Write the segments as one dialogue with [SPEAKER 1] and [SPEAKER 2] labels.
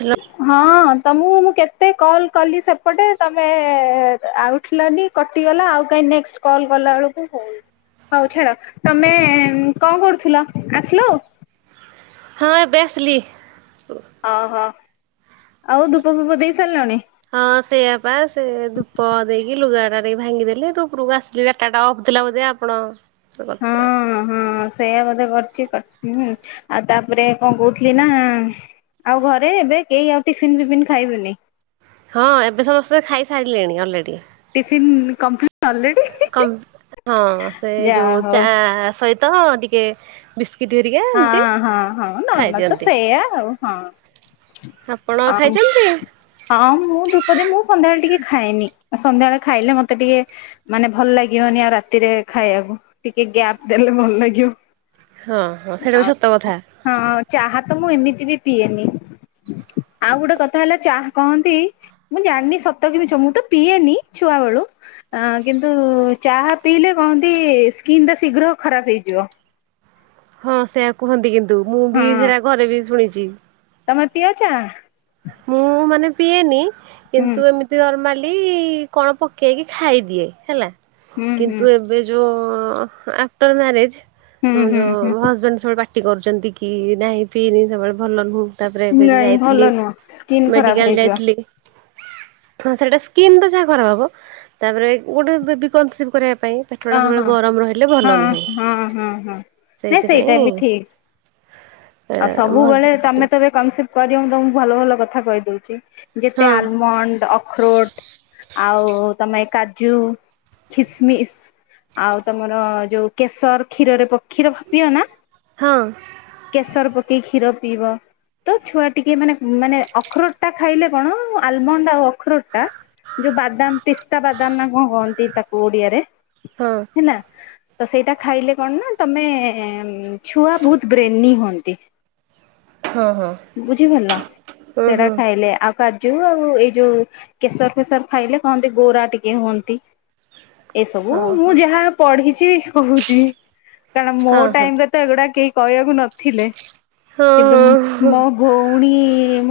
[SPEAKER 1] Hello
[SPEAKER 2] ହଁ। ତମକୁ ମୁଁ କେତେ କଲ୍ କଲି ସେପଟେ ତମେ ଆଉ ଉଠିଲନି କଟିଗଲା ଆଉ କାହିଁ [unintelligible] କଲ୍ କଲା ବେଳକୁ ହଉ ହଉ ଛାଡ଼ ତମେ କଣ କରୁଥିଲ ଆସିଲ ଆଉ।
[SPEAKER 1] ହଁ ଏବେ ଆସିଲି।
[SPEAKER 2] ହଁ ହଁ ଆଉ ଧୂପ ଫୁପ ଦେଇ ସାରିଲଣି?
[SPEAKER 1] ହଁ ସେଇଆ ପା ସେ ଧୂପ ଦେଇକି ଲୁଗା ରା ଟିକେ ଭାଙ୍ଗିଦେଲେ ହେଠୁ ଉପରକୁ ଆସ ଡାଟା ଅଫ୍ ଥିଲା ବୋଧେ ଆପଣ କରିଥିବେ ଆ
[SPEAKER 2] ସେଇୟା ବୋଧେ କରିଛି କଟିନି ଆଉ ତାପରେ କଣ କହୁଥିଲି ନା। ଆଉ ଘରେ ଏବେ କେହି ଆଉ ଟିଫନ୍ ଫିପିନ୍ ଖାଇବେନି।
[SPEAKER 1] ହଁ ଏବେ ସମସ୍ତେ ଖାଇସାରିଲେଣି ଅଲରେଡ଼ି।
[SPEAKER 2] ଟିଫିନ୍ କଂପ୍ଲି
[SPEAKER 1] କମ୍ ହଁ ସେ
[SPEAKER 2] ଯା
[SPEAKER 1] ଯୋଉ ଚା
[SPEAKER 2] ହଉ
[SPEAKER 1] ସହିତ ଟିକେ ବିସ୍
[SPEAKER 2] ହଁ ହଁ ହଁ ନର୍ମାଲ ତ
[SPEAKER 1] ଖାଇଦିଅନ୍ତି।
[SPEAKER 2] ସେଇୟା ଆଉ ହଁ।
[SPEAKER 1] ଆପଣ ଖାଇଛନ୍ତି।
[SPEAKER 2] ହଁ ମୁଁ ଧୂପ ଦେମି ମୁଁ ସନ୍ଧ୍ୟାବେଳେ ଟିକେ ଖାଏନି ସନ୍ଧ୍ୟାବେଳେ ଖାଇଲେ ମତେ ଟିକେ। ମାନେ ଭଲ ଲାଗିବନି ଆଉ ରାତିରେ ଖାଇବାକୁ ଟିକେ ଗ୍ୟାପ୍ ଦେଲେ ଭଲ ଲାଗିବ।
[SPEAKER 1] ହଁ ହଁ ସେଇଟା
[SPEAKER 2] ଆ
[SPEAKER 1] ବି ସତ କଥା।
[SPEAKER 2] ହଁ ଚାହା ତ ମୁଁ ଏମିତି ବି ପିଏନି ଆଉ ଗୋଟେ କଥା ହେଲା ଚାହ କହନ୍ତି ମୁଁ ଜାଣିନି ସତ କି ମିଛ ମୁଁ ତ ପିଏନି ଛୁଆ ବେଳୁ। ଅ କିନ୍ତୁ ଚାହା ପିଇଲେ କହନ୍ତି ସ୍କିନ୍ ଟା ଶୀଘ୍ର ଖରାପ ହେଇଯିବ।
[SPEAKER 1] ହଁ ସେୟା କୁହନ୍ତି କିନ୍ତୁ ମୁଁ
[SPEAKER 2] ହଁ
[SPEAKER 1] ବି ସେରା ଘରେ ବି ଶୁଣିଛି।
[SPEAKER 2] ତମେ ପିଅ ଚା?
[SPEAKER 1] ମୁଁ ମାନେ ପିଏନି
[SPEAKER 2] ହୁଁ
[SPEAKER 1] କିନ୍ତୁ ଏମିତି ନ୍ତୁ ନର୍ମାଲି କଣ ପକେଇକି ଖାଇଦିଏ ହେଲା
[SPEAKER 2] ହୁଁ ହୁଁ
[SPEAKER 1] କିନ୍ତୁ ଏ ବେ ଏ ଯୋଉ ଆଫଟର ମ୍ୟାରେଜ
[SPEAKER 2] ହୁଁ
[SPEAKER 1] ମୋ
[SPEAKER 2] ହୁଁ
[SPEAKER 1] ଯ
[SPEAKER 2] ହୁଁ
[SPEAKER 1] ହଜବ୍ୟାଣ୍ଡ ପାଟି କରୁଛନ୍ତି କି ନାହିଁ ପିଇନି ସେବୁବେଳେ ଭଲ ନୁହଁ ତାପରେ ଏବେ ଯୁ ଯାଇଥିଲି
[SPEAKER 2] ଅହ
[SPEAKER 1] ମେଡିକାଲ ଯାଇଥିଲି ସେଟା ସ୍କିିନ ତ ଯାହା ଖରାପ ହବ ତାପରେ ଗୋଟେ ବେବି କନସିଭ୍ କରିବା ପାଇଁ
[SPEAKER 2] ଅ
[SPEAKER 1] ପେଟଟା ସବୁବେଳେ
[SPEAKER 2] ହଁ
[SPEAKER 1] ଗରମ ରହିଲେ
[SPEAKER 2] ହଁ
[SPEAKER 1] ଭଲ ନୁହେଁ
[SPEAKER 2] ହଁ ହଁ ହଁ ନାଇଁ ସେଇଟା
[SPEAKER 1] ସେଇଥିପାଇଁ
[SPEAKER 2] ବି ଠିକ୍ ଆଉ
[SPEAKER 1] ମୋ
[SPEAKER 2] ସବୁବେଳେ
[SPEAKER 1] ହଜବେଣ୍ଡ ପାଟି
[SPEAKER 2] ତମେ ତ ଏବେ କନସିଭ୍ କରିବ ତମକୁ ଭଲ ଭଲ କଥା କହିଦଉଛି। ଯେତେ
[SPEAKER 1] ହଁ
[SPEAKER 2] ଆଲମଣ୍ଡ ଅଖରୋଟ ଆଉ ତମେ କାଜୁ ଛିସମିସ୍ ଆଉ ତମର ଯୋଉ କେଶର କ୍ଷୀରରେ ପକେ କ୍ଷୀର ପିଅନା
[SPEAKER 1] ହଁ
[SPEAKER 2] କେଶର ପକେଇକି କ୍ଷୀର ପିଇବ। ତ ଛୁଆ ଟିକେ ମାନେ ମାନେ ଅଖରୋଟ ଟା ଖାଇଲେ କଣ ଆଲମଣ୍ଡ ଆଉ ଅଖରୋଟ ଟା ଯୋଉ ବାଦାମ ପିସ୍ତା ବାଦାମ ନା କଣ କହନ୍ତି ତାକୁ ଓଡିଆରେ
[SPEAKER 1] ହଁ
[SPEAKER 2] ହେଲା ତ ସେଇଟା ଖାଇଲେ କଣ ନା ତମେ ଛୁଆ ବହୁତ ବ୍ରେ ନି ହୁଅନ୍ତି
[SPEAKER 1] ହଁ ହଁ
[SPEAKER 2] ବୁଝିପାରିଲ ସେଟା
[SPEAKER 1] ହଁ
[SPEAKER 2] ଖାଇଲେ ଆଉ କାଜୁ ଆଉ ଏଇ ଯୋଉ କେଶର ଫେସର ଖାଇଲେ କହନ୍ତି ଗୋରା ଟିକେ ହୁଅନ୍ତି। ଏସବୁ
[SPEAKER 1] ହଁ
[SPEAKER 2] ମୁଁ
[SPEAKER 1] ହଁ
[SPEAKER 2] ଯାହା ପଢିଛି କହୁଛି କାରଣ ମୋ
[SPEAKER 1] ହଁ
[SPEAKER 2] ଟାଇମ୍ ରେ ତ ଏଗୁଡା କେହି କହିବାକୁ ନଥିଲେ କିନ୍ତୁ
[SPEAKER 1] ହଁ ହଁ
[SPEAKER 2] ମୋ ଭଉଣୀ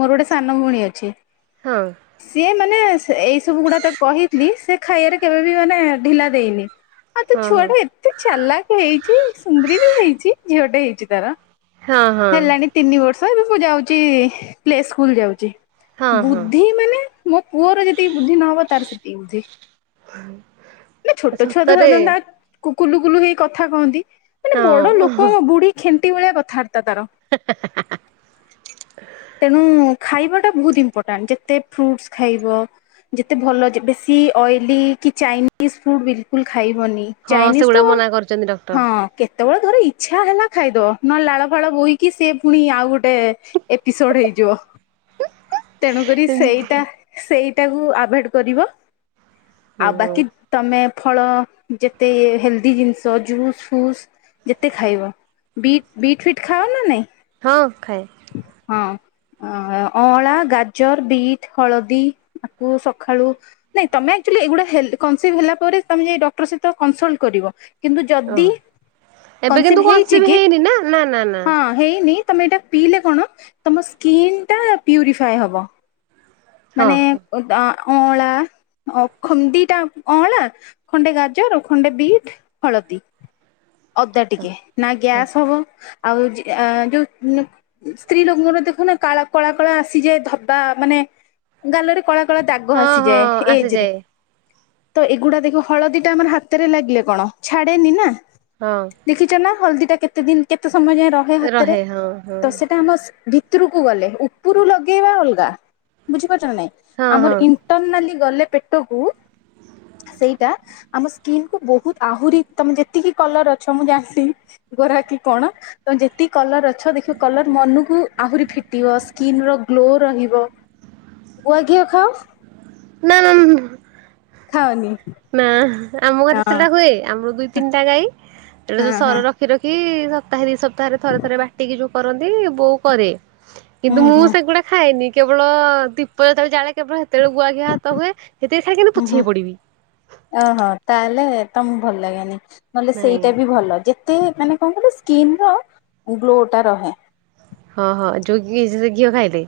[SPEAKER 2] ମୋର ଗୋଟେ ସାନ ଭଉଣୀ ଅଛି।
[SPEAKER 1] ହଁ
[SPEAKER 2] ସିଏ ମାନେ ସେ ଏଇ ସବୁ ଗୁଡା ତ କହିଥିଲି ସେ ଖାଇବାରେ କେବେ ବି ମାନେ ଢିଲା ଦେଇନି ଆଁ ତ
[SPEAKER 1] ହଁ
[SPEAKER 2] ଛୁଆ
[SPEAKER 1] ହଁ।
[SPEAKER 2] ଟା ଏତେ ଚାଲାକ ହେଇଛି ସୁନ୍ଦରୀ ବି ହେଇଛି ଝିଅଟା ହେଇଛି ତାର।
[SPEAKER 1] ହଁ ହଁ
[SPEAKER 2] ହେଲାଣି ତିନି ବର୍ଷ ଏବେ ମୁଁ ଯାଉଚି ପ୍ଲେ ସ୍କୁଲ ଯାଉଛି
[SPEAKER 1] ହଁ
[SPEAKER 2] ବୁ
[SPEAKER 1] ହଁ
[SPEAKER 2] ଦ୍ଧି ମାନେ ମୋ ପୁଅର ଯେତିକି ବୁଦ୍ଧି ନ ହବ ତାର ସେତିକି ବୁଦ୍ଧି ନା ଛୋଟ ଛୁଆ ତ
[SPEAKER 1] ସତରେ
[SPEAKER 2] ସାଧାରଣତ କୁଲୁ କୁଲୁ ହେଇ କଥା କହନ୍ତି ମାନେ
[SPEAKER 1] ହଁ
[SPEAKER 2] ବଡ
[SPEAKER 1] ଓହୋ।
[SPEAKER 2] ଲୋକଙ୍କ ବୁଢୀ ଖେଣ୍ଟି ଭଳିଆ କଥା ତ ତେଣୁ ଖାଇବା ଟା ବହୁତ ଇମ୍ପୋର୍ଟାଣ୍ଟ ଯେ ତେ ଫ୍ରୁଟସ୍ ଖାଇବ ଯେତେ ଭଲ ବେଶି ଅଏଲି କି ଚାଇନିସ୍ ଫୁଡ ବିଲକୁଲ ଖାଇବନି।
[SPEAKER 1] ହଁ
[SPEAKER 2] ଚାଇନିସ୍
[SPEAKER 1] ସେଗୁଡା
[SPEAKER 2] ତ
[SPEAKER 1] ମନା କରୁଛନ୍ତି ଡକ୍ଟର
[SPEAKER 2] ହଁ କେ କେତେବେଳେ ଧର ଇଚ୍ଛା ହେଲା ଖାଇଦବ ନହେଲେ ଲାଳ ଫାଳ ବୋହିକି ସେ ପୁଣି ଆଉ ଗୋଟେ ଏପିସୋଡ ହେଇଯିବ ତେଣୁ କରି ସେଇଟା
[SPEAKER 1] ଏମତି
[SPEAKER 2] ସେଇଟାକୁ ଆଭଓଏଡ୍ କରିବ ଆଉ
[SPEAKER 1] ହୁଁ।
[SPEAKER 2] ବାକି ତମେ ଫଳ ଯେତେ ହେଲ୍ଦି ଜିନିଷ ଜୁସ୍ ଫୁସ୍ ଯେତେ ଖାଇବ ବିଟ୍ ବିଟ୍ ଫିଟ୍ ଖାଅ ନା ନାଇଁ
[SPEAKER 1] ହଁ ଖାଏ
[SPEAKER 2] ହଁ ଅଁଳା ଗାଜର ବିଟ୍ ହଳଦୀ ଆକୁ ସକାଳୁ ନାଇଁ ତମେ ଆକ୍ଚୁଲି ଏଗୁଡା ହେଲ କନ୍‌ସିଭ୍ ହେଲା ପରେ ଡକ୍ଟର ସହିତ କନସଲ୍ କରିବ। କିନ୍ତୁ
[SPEAKER 1] ଓହ
[SPEAKER 2] ଯଦି
[SPEAKER 1] ଏବେ କିନ୍ତୁ
[SPEAKER 2] କନସିଭ୍ ହେଇଛି କି
[SPEAKER 1] ହେଇନି ନା ନା ନା ନା।
[SPEAKER 2] ହଁ। ହେଇନି ତମେ ଏଇଟା ପିଇଲେ କଣ ତମ ସ୍କିନ୍ ଟା ପ୍ୟୁରିଫାଏ ହବ।
[SPEAKER 1] ହଁ
[SPEAKER 2] ମାନେ
[SPEAKER 1] ହଁ
[SPEAKER 2] ଅଁଳା ଖଣ୍ଡି ଦି ତା ଅଁଳା ଖଣ୍ଡେ ଗାଜର ଓ ଖଣ୍ଡେ ବିଟ୍ ହଳଦୀ। ଅଦା ଟିକେ ନା
[SPEAKER 1] ହଁ
[SPEAKER 2] ଗ୍ୟାସ୍ ହବ ଆଉ ଯୋଉ ସ୍ତ୍ରୀ ଲୋକର ଦେଖୁନ କା କଳା କଳା ଆସିଯାଏ ଧବା ମାନେ ଗାଲରେ କଳା କଳା ଦାଗ
[SPEAKER 1] ହଁ ହଁ
[SPEAKER 2] ଆସିଯାଏ ଏଜ୍ ରେ
[SPEAKER 1] ଆସିଯାଏ
[SPEAKER 2] ତ ଏଗୁଡା ଦେଖିବ ହଳଦୀ ଟା ଆମର ହାତରେ ଲାଗିଲେ କଣ ଛାଡେନି ନା
[SPEAKER 1] ହଁ।
[SPEAKER 2] ଦେଖିଛ ନା ହଳଦୀ ଟା କେତେ ଦିନ୍ କେତେ ସମୟ ଯାଏଁ ରହେ ହାତରେ
[SPEAKER 1] ହଁ ହଁ
[SPEAKER 2] ତ ସେଇଟା ଆମ ଭି ଭିତୁରୁକୁ ଗଲେ ଉପୁରୁ ଲଗେଇବା ଅଲଗା ବୁଝିପାରୁଛ ନାଇଁ
[SPEAKER 1] ହଁ ହଁ
[SPEAKER 2] ଆମର ଇଣ୍ଟରନାଲି ଗଲେ ପେଟକୁ
[SPEAKER 1] [inaudible]
[SPEAKER 2] ସେଇଟା ଆମ ସ୍କିନ୍ କୁ ବହୁତ୍ ଆହୁରି ତମେ ଯେତିକି କଲର୍ ଅଛ ମୁଁ ଜାଣିଛି ଗୋରା କିି କଣ? ତମେ ଯେତିକି କଲର୍ ଅଛ ଦେଖିବ କଲର୍ ମନୁକୁ ଆହୁରି ଫିଟିବ ସ୍କିନ୍ ର ଗ୍ଲୋ ରହିବ। ଗୁଆଘିଅ ଖାଅ?
[SPEAKER 1] ନାଆ ମୁଁ
[SPEAKER 2] ଖାଅନି
[SPEAKER 1] ନା ଆମ
[SPEAKER 2] ହଁ
[SPEAKER 1] ଘରେ ସେଟା ହୁଏ ଆମର ବି ତିନିଟା ଗାଈ ସେଟା
[SPEAKER 2] ହଁ
[SPEAKER 1] ଯୋଉ
[SPEAKER 2] ହଁ
[SPEAKER 1] ସରର ରଖି ରଖି ସପ୍ତାହେ ଦି ସପ୍ତାହେରେ ଥରେ ଥରେ ବାଟିକି ଯୋଉ କରନ୍ତି ବୋଉ କରେ
[SPEAKER 2] ହୁଁ
[SPEAKER 1] କିନ୍ତୁ
[SPEAKER 2] ହୁଁ
[SPEAKER 1] ମୁଁ ସେଗୁଡା ଖାଏନି କେବଳ ଦୀପ ଯେତେବେଳେ ଜାଳେ କେବଳ ସେତେବେଳେ ଗୁଆଘିଅ ହାତ ହୁଏ। ସେତିକି ଖାଇକିନା
[SPEAKER 2] ହୁଁ ହୁଁ
[SPEAKER 1] ପୋଛିହେଇପଡ଼ିବି।
[SPEAKER 2] ଓହୋ ତାହେଲେ ତମକୁ ଭଲ ଲାଗେନି ନହେଲେ
[SPEAKER 1] ନାଇଁ
[SPEAKER 2] ସେଇଟା ବି ଭଲ ଯେ ମତେ ମାନେ କଣ କଲେ ସ୍କିନ୍ ର ଗ୍ଲୋ ଟା ରହେ।
[SPEAKER 1] ହଁ ହଁ ଯୋଉ ଘି ଘିଅ ଖାଇଲେ?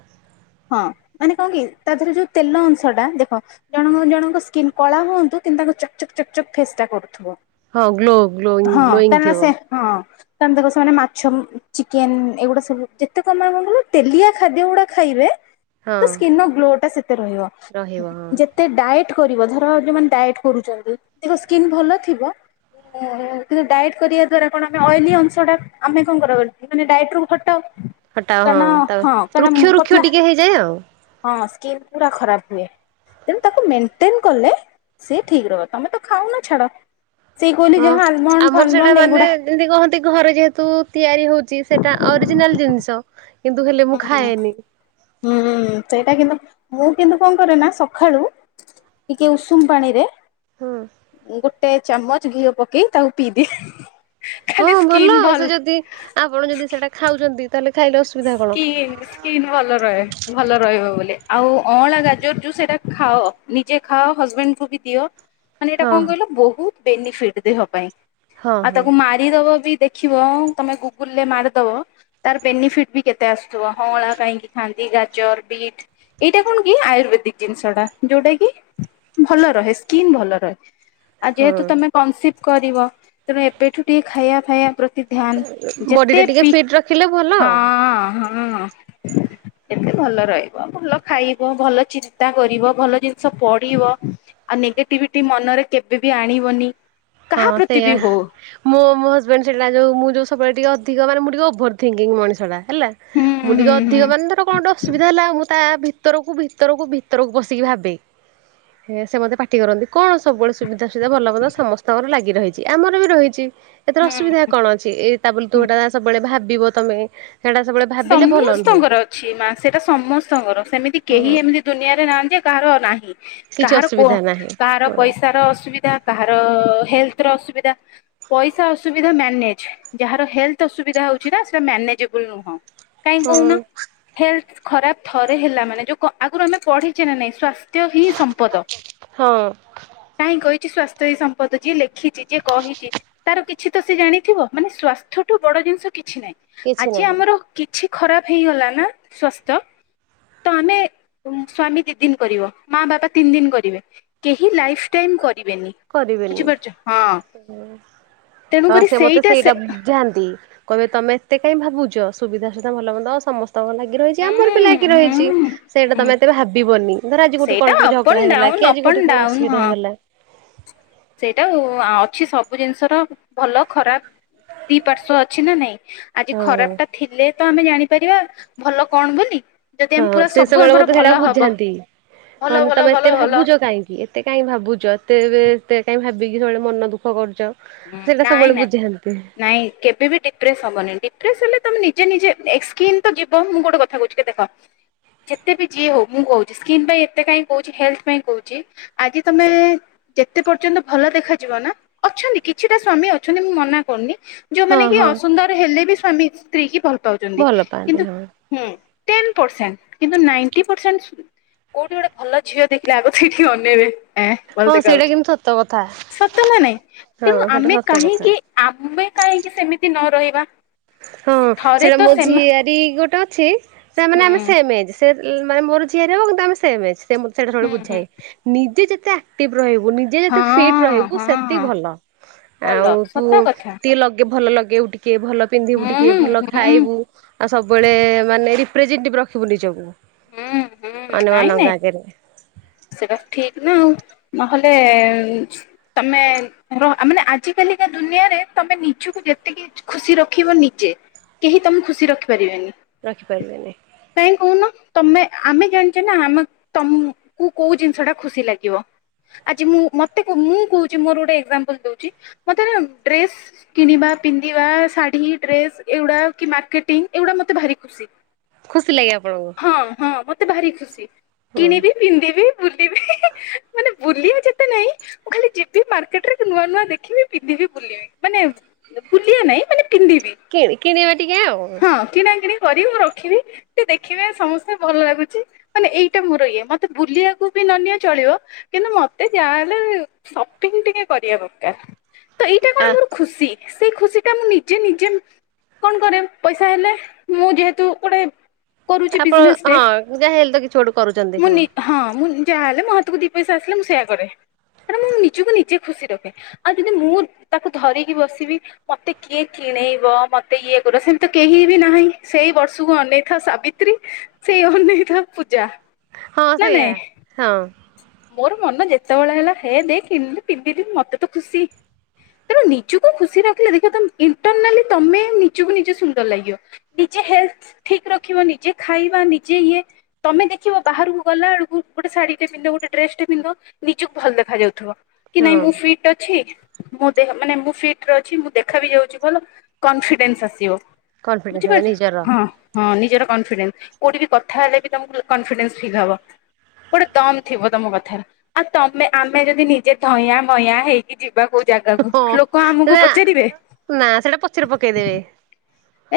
[SPEAKER 2] ହଁ ମାନେ କଣ କି ତା ଦେହରେ ଯୋଉ ତେଲ ଅଂଶ ଟା ଦେଖ ଜଣଙ୍କ ଜଣଙ୍କ ସ୍କିନ୍ କଳା ହୁଅନ୍ତୁ କିନ୍ତୁ ତାଙ୍କୁ ଚକଚକ୍ ଚକ୍ ଚକ୍ ଫେସ୍ ଟା କରୁଥିବ।
[SPEAKER 1] ହଁ ଗ୍ଲୋ ଗ୍ଲୋଇଂ
[SPEAKER 2] ହଁ
[SPEAKER 1] ଗ୍ଲୋଇଂ
[SPEAKER 2] କାରଣ
[SPEAKER 1] ଥିବ।
[SPEAKER 2] ସେ ହଁ ତମେ ଦେଖ ସେମାନେ ମାଛ ଚିକେନ୍ ଏଗୁଡା ସବୁ ଯେତେ ମାମ କଣ କହିଲୁ ତେଲିଆ ଖାଦ୍ୟ ଗୁଡା ଖାଇବେ
[SPEAKER 1] ହଁ
[SPEAKER 2] ତ ସ୍କିିନ୍ ର ଗ୍ଲୋ ଟା ସେତେ ରହିବ
[SPEAKER 1] ରହିବ ହଁ
[SPEAKER 2] ଯେତ୍ ଯେତେ ଡାଏଟ୍ କରିବ ଧର ଯୋଉମାନେ ଡାଏଟ୍ କରୁଛନ୍ତି ତାଙ୍କ ସ୍କିନ୍ ଭଲ ଥିବ କିନ୍ତୁ ଡାଏଟ୍ କରିବା ଦ୍ଵାରା କଣ ଆମେ ଅଏଲି ଅଂଶଟା ଆମେ କଣ କର ମାନେ ଡାଇଟ୍ ରୁ ଫଟ।
[SPEAKER 1] ଫଟ ହଁ ତା ପରେ ରୃକ୍ଷ ରୃକ୍ଷ ଟିକେ ହେଇଯାଏ ଆଉ
[SPEAKER 2] ହଁ ସ୍କିନ୍ ପୁରା ଖରାପ୍ ହୁଏ। ତେଣୁ ତାକୁ ମେଣ୍ଟେନ୍ କଲେ ସିଏ ଠିକ୍ ରହିବ ତମେ ତ ଖାଉନ ଛାଡ ସେଏ କହିଲେ
[SPEAKER 1] ହଁ
[SPEAKER 2] ଯାହା ଆଲମଣ୍ଡ
[SPEAKER 1] ଆମର ସେଇଟା
[SPEAKER 2] ଫାଲମଣ୍ଡ
[SPEAKER 1] ମାନେ
[SPEAKER 2] ଏଇଗୁଡା
[SPEAKER 1] ଯେମିତି କହନ୍ତି ଘରେ ଯେହେତୁ ତିଆରି ହଉଛି ସେଟା ଅରିଜିନାଲ୍ ଜିନିଷ କିନ୍ତୁ ହେଲେ ମୁଁ
[SPEAKER 2] ହୁଁ
[SPEAKER 1] ଖାଏନି
[SPEAKER 2] ହୁଁ ହୁ ହ ସେଇଟା କିନ୍ତୁ ମୁଁ କିନ୍ତୁ କଣ କରେ ନା ସଖାଳୁ ଟିକେ ଉଷୁମ ପାଣି ରେ
[SPEAKER 1] ହଁ
[SPEAKER 2] ଗୋଟେ ଚାମଚ୍ ଘିଅ ପକେଇ ତାକୁ ପିଇଦିଏ
[SPEAKER 1] ହଁ
[SPEAKER 2] ଖାଲି ସ୍କିନ୍
[SPEAKER 1] ଭଲ ସେ ଯଦି ଆପଣ ଯଦି ସେଟା ଖାଉଚନ୍ତି ତାହେଲେ ଖାଇଲେ ଅସୁବିଧା କଣ?
[SPEAKER 2] ସ୍କିନ୍ ସ୍କିନ୍ ଭଲ ରହେ ଭଲ ରହିବ ବୋଲି ଆଉ ଅଁଳା ଗାଜର ଯୋଉ ସେଇଟା ଖାଅ। ନିଜେ ଖାଅ ହଜବେଣ୍ଡକୁ ବି ଦିଅ।
[SPEAKER 1] [inaudible]
[SPEAKER 2] ମାନେ ଏଇଟା କଅଁ କହିଲ ବହୁତ୍ ବେନିଫିଟ୍ ଦେହ ପାଇଁ
[SPEAKER 1] ହଁ
[SPEAKER 2] ଆଉ
[SPEAKER 1] ହଁ
[SPEAKER 2] ତାକୁ ମା [unintelligible] ବି ଦେଖିବ ତମେ ଗୁଗୁଲ୍ ରେ ମାରିଦବ ତାର ବେନିଫିଟ୍ ବି କେତେ ଆସୁଥିବ ଅଁଳା କାହିଁକି ଖାଆନ୍ତି ଗାଜର୍ ବିଟ୍ ଏଇଟା କଣ କି ଆୟୁର୍ବେଦିକ୍ ଜିନିଷ ଟା ଯୋଉଟା କି ଭଲ ରହେ ସ୍କିନ୍ ଭଲ ରହେ। ଆଉ
[SPEAKER 1] ହଁ
[SPEAKER 2] ଯେହେତୁ ତମେ କନସିପ୍ କରିବ ତେଣୁ ଏବେଠୁ ଟିକେ ଖାଇବା ଫାଇବା ପ୍ର ଧ୍ୟାନ୍
[SPEAKER 1] ବଡିଟା
[SPEAKER 2] ଯେତେ
[SPEAKER 1] ଟିକେ
[SPEAKER 2] ପି
[SPEAKER 1] ଫିଟ୍ ରଖିଲେ ଭଲ
[SPEAKER 2] ହ-ଅ-ଅ ହ ସେତେ ଭଲ ରହିବ ଭଲ ଖାଇବ ଭଲ ଚିନ୍ତା କରିବ ଭଲ ଜିନିଷ ପଢିବ ଆଉ ନେଗେଟିଭିଟି ମନରେ କେବେ ବି ଆଣିବନି।
[SPEAKER 1] ହଁ
[SPEAKER 2] କାହା ପ୍ରତି
[SPEAKER 1] ସେଇୟା।
[SPEAKER 2] ବି ହଉ
[SPEAKER 1] ମୋ ମୋ ହଜବେଣ୍ଡ ସେଟା ଯୋଉ ମୁଁ ଯୋଉ ସବୁବେଳେ ଟିକେ ଅଧିକ ମାନେ ମୁଁ ଟିକେ ଓଭର୍ ଥିଙ୍କିଙ୍ଗ ମଣିଷଟା। ହେଲା
[SPEAKER 2] ହୁଁ
[SPEAKER 1] ମୁଁ
[SPEAKER 2] ହୁଁ
[SPEAKER 1] ଟିକେ
[SPEAKER 2] ହୁଁ
[SPEAKER 1] ଅଧିକ ମାନେ ଧର କଣ ଗୋଟେ ଅସୁବିଧା ହେଲା ଆଉ ମୁଁ ତା ଭିତରକୁ ଭିତରକୁ ଭିତରକୁ ବସିକି ଭାବେ। ହେ ସେ ମତେ ପାଠଟି କରନ୍ତି କଣ ସବୁବେଳେ ସୁବିଧା ସୁବିଧା ଭଲ ମନ୍ଦ ସମସ୍ ତମର ଲାଗି ରହିଛି ଆମର ବି ରହିଛି ଏଥିରେ
[SPEAKER 2] ହୁଁ
[SPEAKER 1] ଅସୁବିଧା କଣ ଅଛି ଏଇ ତା ବୋଲି ତୁ ହେଟା ନା ସବୁବେଳେ ଭାବିବ ତମେ। ସେଇଟା ସବୁବେଳେ ଭାବିଲେ ଭଲ ନୁହଁ।
[SPEAKER 2] ସମସ୍ତଙ୍କର ଅଛି ମା ସେଟା ସମସ୍ତଙ୍କର ସେମିତି କେହି
[SPEAKER 1] ହଁ
[SPEAKER 2] ଏମିତି ଦୁନିଆରେ ନାହାନ୍ତି କାହାର ନାହିଁ
[SPEAKER 1] କିଛି
[SPEAKER 2] କାହାର କୋ
[SPEAKER 1] ଅସୁବିଧା ନାହିଁ
[SPEAKER 2] କାହାର
[SPEAKER 1] ହଁ
[SPEAKER 2] ପଇସାର ଅସୁବି ଧା କାହାର ହେଲ୍ ଥ ର ଅସୁବିଧା। ପଇସା ଅସୁବିଧା ମ୍ୟାନେଜ ଯାହାର ହେଲ୍ ଥ ଅସୁବିଧା ହଉଛି ନା ସେଟା ମ୍ୟାନେଜେବୁଲ୍ ନୁହଁ। କାହିଁ
[SPEAKER 1] ହଁ
[SPEAKER 2] କହୁନ ହେଲ୍ ଥ ଖରାପ ଥରେ ହେଲା ମାନେ ଯୋଉ କ ଆଗରୁ ଆମେ ପଢ଼ିଛେ ନା ନାହିଁ ସ୍ୱାସ୍ ତ୍ୟ ହି ସମ୍ପଦ।
[SPEAKER 1] ହଁ
[SPEAKER 2] କାହିଁ କହିଛି ସ୍ୱାସ୍ଥ୍ୟ ହି ସମ୍ପଦ ଯିଏ ଲେଖିଛି ଯିଏ କହିଛି। ତାର କିଛି ତ ସେ ଜାଣିଥିବ ମାନେ ସ୍ଵାସ୍ଥଠୁ ବଡ଼ ଜିନିଷ କିଛି ନାହିଁ
[SPEAKER 1] କିଛି
[SPEAKER 2] ଆଜି
[SPEAKER 1] ନାହିଁ।
[SPEAKER 2] ଆମର କିଛି ଖରାପ ହେଇଗଲା ନା ସ୍ୱାସ୍ଥ୍ୟ ତ ଆମେ ଉଁ ସ୍ଵାମୀ ଦି ଦିନ କରିବ ମା ବାପା ତିନି ଦିନ କରିବେ। କେହି ଲାଇଫ୍ ଟାଇମ୍ କରିବେନି।
[SPEAKER 1] କରିବେନି
[SPEAKER 2] ବୁଝିପାରୁଛ ତେଣୁକରି ସେଇଟା ସେ
[SPEAKER 1] ଯାଆନ୍ତି କହିବେ ତମେ ଏତେ କାଇଁ ଭାବୁଛ ସୁବିଧା ଅସୁବିଧା ଭଲ ମନ୍ଦ ସମସ୍ ତମର ଲାଗି ରହିଛି ଆମର ବି
[SPEAKER 2] ହୁଁ
[SPEAKER 1] ଲାଗି
[SPEAKER 2] ହୁଁ
[SPEAKER 1] ରହିଛି ସେଇଟା ତମେ
[SPEAKER 2] ହୁଁ
[SPEAKER 1] ଏତେ ବି ଭାବିବନି। ଧର ଆଜି କୋଉଠି
[SPEAKER 2] ସେଇଟା
[SPEAKER 1] କଣ ଟିକେ
[SPEAKER 2] ଅପ୍ ଆଣ୍ଡ
[SPEAKER 1] ଝଗଡ଼ା ହେଇଗଲା
[SPEAKER 2] ଡାଉନ
[SPEAKER 1] କି
[SPEAKER 2] ଅପ୍
[SPEAKER 1] ଆଜି
[SPEAKER 2] ଆଣ୍ଡ
[SPEAKER 1] କୋଉଠି କଣ
[SPEAKER 2] ଡାଉନ
[SPEAKER 1] ଅସୁବିଧା
[SPEAKER 2] ହଁ
[SPEAKER 1] ହେଇଗଲା।
[SPEAKER 2] ସେଇଟା ଓ ଆ ଅଛି ସବୁ ଜିନିଷର ଭଲ ଖରାପ ଦି ପାର୍ଶ୍ଵ ଅଛି ନା ନାଇଁ? ଆଜି
[SPEAKER 1] ହଁ
[SPEAKER 2] ଖରାପ ଟା ଥିଲେ ତ ଆମେ ଜାଣିପାରିବା ଭଲ କଣ ବୋଲି। ଯଦି
[SPEAKER 1] ହଁ
[SPEAKER 2] ଆମେ ପୁରା
[SPEAKER 1] ସେ
[SPEAKER 2] ସବୁ
[SPEAKER 1] ସେବୁବେଳେ
[SPEAKER 2] ଆମର
[SPEAKER 1] ମୋତେ ସେଇଟା
[SPEAKER 2] ଭଲ ହବ
[SPEAKER 1] ବୁଝାନ୍ତି
[SPEAKER 2] ଭଲ
[SPEAKER 1] କୁହନ୍ତି
[SPEAKER 2] ଭଲ
[SPEAKER 1] ତମେ ଏତେ
[SPEAKER 2] ଭଲ ଭଲ
[SPEAKER 1] ଭାବୁଛ କାହିଁକି ଏ ଏତେ କାହିଁ ଭାବୁଛ ଏତେ [unintelligible] ଏତେ କାହିଁ ଭାବିକି ସେବୁବେଳେ ମନ ଦୁଃଖ କରୁଛ।
[SPEAKER 2] ହୁଁ
[SPEAKER 1] ସେଇଟା
[SPEAKER 2] ନାଇଁ
[SPEAKER 1] ସବୁବେଳେ
[SPEAKER 2] ନାଇଁ
[SPEAKER 1] ବୁଝାନ୍ତି
[SPEAKER 2] ନାଇଁ କେବେ ବି ଡି ପ୍ରେସ ହବନି ଡିପ୍ରେସ ହେଲେ ତମେ ନିଜେ ନିଜେ ଏ ସ୍କିନ୍ ତ ଯିବ ମୁଁ ଗୋଟେ କଥା କହୁଛି କି ଦେଖ ଯେତେ ବି ଯିଏ ହଉ ମୁଁ କହୁଛି ସ୍କିନ୍ ପାଇଁ ଏତେ କାହିଁ କହୁଛି ହେଲ୍ ଥ ପାଇଁ କହୁଛି ଆଜି ତମେ ଯେତେ ପର୍ଯ୍ୟନ୍ତ ଭଲ ଦେଖାଯିବ ନା ଅଛନ୍ତି କିଛିଟା ସ୍ଵାମୀ ଅଛନ୍ତି ମୁଁ ମନା କରୁନି
[SPEAKER 1] ହଁ
[SPEAKER 2] ଯୋଉମାନେ କି
[SPEAKER 1] ହଁ
[SPEAKER 2] ଅସୁନ୍ଦର ହେଲେ ବି ସ୍ଵାମୀ ସ୍ତ୍ରୀ କି ଭଲ ପାଉଛନ୍ତି
[SPEAKER 1] ଭଲ ପାଆନ୍ତି
[SPEAKER 2] କିନ୍ତୁ
[SPEAKER 1] ହଁ।
[SPEAKER 2] ହୁଁ ଟେନ୍ ପର୍ସେଣ୍ଟ କିନ୍ତୁ ନାଇନ୍ ଟି ସୁ କୋଉଠି ଗୋଟେ ଭଲ ଝିଅ ଦେଖିଲେ ଆଗ ସେଇଠି
[SPEAKER 1] ହଁ
[SPEAKER 2] ଅନେଇବେ।
[SPEAKER 1] ସେଇଟା କିନ୍ତୁ ସତ କଥା
[SPEAKER 2] ସତ ନା ନାଇଁ?
[SPEAKER 1] ହଁ
[SPEAKER 2] ତେଣୁ
[SPEAKER 1] ସେଇଟା
[SPEAKER 2] ଆମେ
[SPEAKER 1] ସତ କଥା।
[SPEAKER 2] କାହିଁକି ଆମେ କାହିଁକି ସେମିତି ନ ରହିବା।
[SPEAKER 1] ହଁ
[SPEAKER 2] ଥରେ
[SPEAKER 1] ସେଟା
[SPEAKER 2] ତ
[SPEAKER 1] ମୋ
[SPEAKER 2] ସେମା
[SPEAKER 1] ଝିଆରୀ ଗୋଟେ ଅଛି ସେମାନେେ
[SPEAKER 2] ହୁଁ
[SPEAKER 1] ଆମେ ସେମ୍ ଏଜ୍। ସେ ଲ୍ ମାନେ ମୋର ଝିଆରି ହବ କିନ୍ତୁ ଆମେ ସେମ୍ ଏଜ୍ ସେ ମତେ ସେଇଟା ସବୁବେଳେ
[SPEAKER 2] ହୁଁ ହୁଁ
[SPEAKER 1] ବୁଝାଏ। ନିଜେ ଯେତେ ଆକ୍ଟିଭ୍ ରହିବୁ ନି ଯେ ଯେତେ ଫିଟ୍
[SPEAKER 2] ହଁ
[SPEAKER 1] ରହିବୁ ସେତି
[SPEAKER 2] ହଁ
[SPEAKER 1] ଭଲ
[SPEAKER 2] ଭଲ
[SPEAKER 1] ଆଉ ତୁ
[SPEAKER 2] ସତ କଥା
[SPEAKER 1] ଟିକେ ଲଗେଇବୁ ଭଲ ଲଗେଇବୁ ଟି କେ ଭଲ ପିନ୍ଧିବୁ
[SPEAKER 2] ହୁଁ
[SPEAKER 1] ଟିକେ
[SPEAKER 2] ହୁଁ
[SPEAKER 1] ଭଲ ଖାଇବୁ।
[SPEAKER 2] ହୁଁ
[SPEAKER 1] ଆଉ ସବୁବେଳେ ମାନେ ରିପ୍ରେଜେଣ୍ଟେଟିଭ୍ ରଖିବୁ ନିଜକୁ
[SPEAKER 2] ହୁଁ ନାଇଁ ନାଇଁ
[SPEAKER 1] ଅନ୍ୟମାନଙ୍କ ଆଗରେ।
[SPEAKER 2] ସେଟା ଠିକ୍ ନା ଆଉ ନହେଲେ ଉଁମ୍ ତମେ [unintelligible] ଆଜିକାଲିକା ଦୁନିଆରେ ତମେ ନିଜୁକୁ ଯେତିକି ଖୁସି ରଖିବ ନିଜେ କେହି ତମକୁ ଖୁସି ରଖିପାରିବେନି।
[SPEAKER 1] ରଖିପାରିବେନି।
[SPEAKER 2] କାହିଁକି କହୁନ ତମେ ଆମେ ଜାଣିଛେ ନା ଆମ ତମୁ କୁ କୋଉ ଜିନିଷ ଟା ଖୁସି ଲାଗିବ। ଆଜି ମୁଁ ମତେ କୁ ମୁଁ କହୁଛି ମୋର ଗୋଟେ ଏଗ୍ଜାମ୍ [inaudible] ଦଉଛି ମତେ [unintelligible] ଡ୍ରେସ୍ କିଣିବା ପିନ୍ଧିବା ଶାଢ଼ୀ ଡ୍ରେସ ଏଉଡ଼ା କି ମାର୍କେଟିଂ ଏଉଡ଼ା ମତେ ଭାରି ଖୁ ସିି।
[SPEAKER 1] ଖୁସି ଲାଗେ ଆପଣଙ୍କୁ?
[SPEAKER 2] ହଁ ହଁ ମୋତେ ଭାରି ଖୁସି
[SPEAKER 1] ହୁଁ।
[SPEAKER 2] କିଣିବି। ପିନ୍ଧିବି ବୁଲିବି [unintelligible] ମାନେ ବୁଲିବା ଯେତେ ନାଇଁ ମୁଁ ଖାଲି ଯିବି ମାର୍କେଟରେ ନୂଆ ନୂଆ ଦେଖିବି ପିନ୍ଧିବି ବୁଲି ମାନେ ବୁଲ ନାଇଁ ମାନେ ପିନ୍ଧିବି
[SPEAKER 1] କିଏବେ କିଣିବା ଟିକେ ଆଉ
[SPEAKER 2] ହଁ କିଣା କିିଣି କରି ମୁଁ ରଖିନି ସେ ଦେଖିବେ ସମସ୍ତେ ଭଲ ଲାଗୁଛି ମାନେ ଏଇଟା ମୋର ଇଏ ମତ ବୁଲିବାକୁ ବି ନ ନିଅ ଚଳିବ। କିନ୍ତୁ ମତେ ଯାହାହେଲେ ସପିଙ୍ଗ ଟିକେ କରିବା ଦରକାର। ତ ଏଇଟା
[SPEAKER 1] ଆ
[SPEAKER 2] କଣ ମୋର ଖୁସି ସେଇ ଖୁସି ଟା ମୁଁ ନିଜେ ନିଜେ କଣ କରେ ପଇସା ହେଲେ ମୁଁ ଯେହେତୁ ଗୋଟେ କରୁଛି
[SPEAKER 1] ଆପଣ
[SPEAKER 2] ବିଜନେସ ଟେ
[SPEAKER 1] ହଁ ଯାହା ହେଲେ ତ କିଛି ଗୋଟେ କରୁଛନ୍ତି।
[SPEAKER 2] ମୁଁ ହଁ ମୁଁ ଯାହା ହେଲେ ମୋ ହାତକୁ ଦିଇ ପଇସା ଆସିଲେ ମୁଁ ସେଇୟା କରେ। କାରଣ ମୁଁ ନିଜକୁ ନିଜେ ଖୁସି ରଖେ ଆଉ ଯଦି ମୁଁ ତାକୁ ଧରିକି ବସିବି। ମତେ କିଏ କିଣେଇବ ମତେ ଇଏ କର ସେମି ତ କେହି ବି ନାହିଁ ସେଇ ବର୍ଷକୁ ଅନେଇ ଥାଉ ସାବିତ୍ରୀ। ସେଇ ଅନେଇତ ପୂଜା
[SPEAKER 1] ହଁ
[SPEAKER 2] ନା
[SPEAKER 1] ସେଇଆ।
[SPEAKER 2] ନାଇଁ।
[SPEAKER 1] ହଁ
[SPEAKER 2] ମୋର ମନ ଯେତେବେଳେ ହେଲା ହେ ଦେ କି ପିନ୍ଧିିବି ମତେ ତ ଖୁସି। ତେଣୁ ନିଜକୁ ଖୁସି ରଖିଲେ ଦେଖିବ ଇଣ୍ଟରନାଲି ତମେ ନିଜକୁ ନିଜେ ସୁନ୍ଦର ଲାଗିବ। ନିଜେ ହେଲ୍ଥ ଠିକ ରଖିବ ନିଜେ ଖାଇବା ନିଜେ ଇଏ ତମେ ଦେଖିବ ବାହାରକୁ ଗଲା ବେଳକୁ ଗୋଟେ ଶାଢୀ ଟେ ପିନ୍ଧ ଗୋଟେ ଡ୍ରେସ ଟେ ପିନ୍ଧ ନିଜକୁ ଭଲ ଦେଖା ଯାଉଥିବ କି
[SPEAKER 1] ହଁ
[SPEAKER 2] ନାଇଁ ମୁଁ ଫିଟ ଟ ଅଛି। ମୁଁ ଦେହ ମାନେ ମୁଁ ଫିଟରେ ଅଛି ମୁଁ ଦେଖା ବି ଯାଉଛି ଭଲ କନଫିଡେନ୍ସ ଆସିବ।
[SPEAKER 1] କନଫିଡେନ୍ସ
[SPEAKER 2] ବୁଝିପାରୁଛ
[SPEAKER 1] ନିଜର
[SPEAKER 2] ହଁ। ହଁ ନିଜର କନଫିଡେନ୍ସ କୋଉଠି ବି କଥା ହେଲେ ବି ତମକୁ କନଫିଡେନ୍ସ ଫିଲ୍ ହବ। ଗୋଟେ ଦମ ଥିବ ତମ କଥାରେ ଆଉ ତମେ ଆମେ ଯଦି ନିଜେ ଧଇଁ ମୟା ହେଇ କି ଯିବା କୋଉ ଜାଗାକୁ
[SPEAKER 1] ହଁ
[SPEAKER 2] ଲୋକ ଆମକୁ
[SPEAKER 1] ସେଟା
[SPEAKER 2] ପଚାରିବେ
[SPEAKER 1] ନା ସେଟା ପଛରେ ପକେଇ ଦେବେ।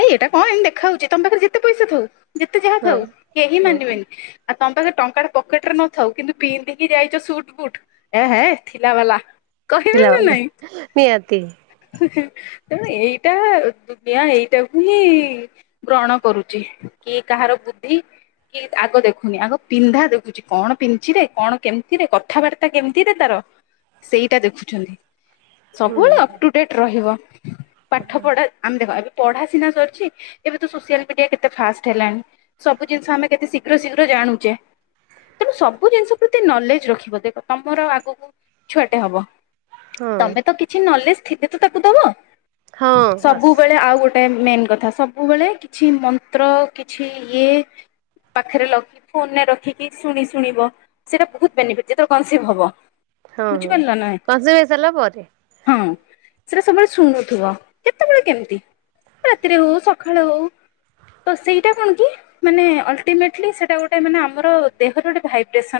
[SPEAKER 2] ଏଇ ଏଇଟା କଣ ଏମତି ଦେଖା ହଉଛି ତମ ପାଖରେ ଯେତେ ପଇସା ଥାଉ ଯେତେ ଯାହା
[SPEAKER 1] ହଁ।
[SPEAKER 2] ଥାଉ କେହି
[SPEAKER 1] ହଁ
[SPEAKER 2] ମାନିବେନି। ଆଉ ତମେ ପାଖ ଟଙ୍କାଟେ ପକେଟରେ ନଥାଉ କିନ୍ତୁ ପିନ୍ଧିକି ଯାଇଛ ସୁଟ ବୁଟ ଏ ହେ ଥିଲା ବାଲା। କହିବେ
[SPEAKER 1] ପିଲା
[SPEAKER 2] ନା
[SPEAKER 1] ବାଲା
[SPEAKER 2] ନାଇଁ
[SPEAKER 1] ନିହାତି
[SPEAKER 2] ହୁଁ ହୁଁ ତେଣୁ ଏଇଟା ଦୁନିଆ ଏଇ ଟାକୁ ହିଁ ଗ୍ରହଣ କରୁଛି କି କାହାର ବୁଦ୍ଧି କି ଆଗ ଦେଖୁନି ଆଗ ପିନ୍ଧା ଦେଖୁଛି କଣ ପିନ୍ଧିଚି ରେ କଣ କେମିତି ରେ କଥାବାର୍ତ୍ତା କେମିତିରେ ତାର? ସେଇଟା ଦେଖୁଛନ୍ତି।
[SPEAKER 1] ହୁଁ
[SPEAKER 2] ସବୁବେଳେ ଅପ୍ ଟୁ ଡେଟ୍ ରହିବ ପାଠ ପଢ଼ା ଆମ ଦେଖ ଏବେ ପଢା ସିନା ସରିଛି ଏବେ ତ ସୋସିଆଲ ମିଡିଆ କେତେ ଫାଷ୍ଟ ହେଲାଣି। ସବୁ ଜିନିଷ ଆମେ କେତେ ଶୀଘ୍ର ଶୀଘ୍ର ଜାଣୁଛେ। ତେଣୁ ସବୁ ଜିନିଷ ପ୍ରତି ନଲେଜ ରଖିବ ଦେଖ ତମର ଆଗକୁ ଛୁଆଟେ ହବ।
[SPEAKER 1] ହଁ।
[SPEAKER 2] ତମେ ତ କିଛି ନଲେଜ ଥିବ ତ ତାକୁ ଦବ
[SPEAKER 1] ହଁ ବାସ୍
[SPEAKER 2] ସବୁବେଳେ ଆଉ ଗୋଟେ ମେନ୍ କଥା ସବୁବେଳେ କିଛି ମନ୍ତ୍ର କିଛି ଇଏ ପାଖରେ ଲଖ ଫୋନରେ ରଖିକି ଶୁଣି ଶୁଣିବ। ସେଇଟା ବହୁତ ବେନିଫିଟ ଯେତବେଳେ [unintelligible] ହବ
[SPEAKER 1] ହଁ ହଁ
[SPEAKER 2] ବୁଝିପାରିଲ ନାଁ ନାଇ?
[SPEAKER 1] କଂସେଇ ହେଇସାରିଲା ପରେ।
[SPEAKER 2] ହଁ ସେଟା ସବୁବେଳେ ଶୁଣୁଥିବ କେତେବେଳେ କେମିତି ରାତିରେ ହଉ ସକାଳେ ହଉ। ତ ସେଇଟା କଣ କି ମାନେ ଅଲଟିମେଟ ସେଟା ଗୋଟେ ମାନେ ଆମର ଦେହର ଗୋଟେ ଭାଇବ୍ରେସନ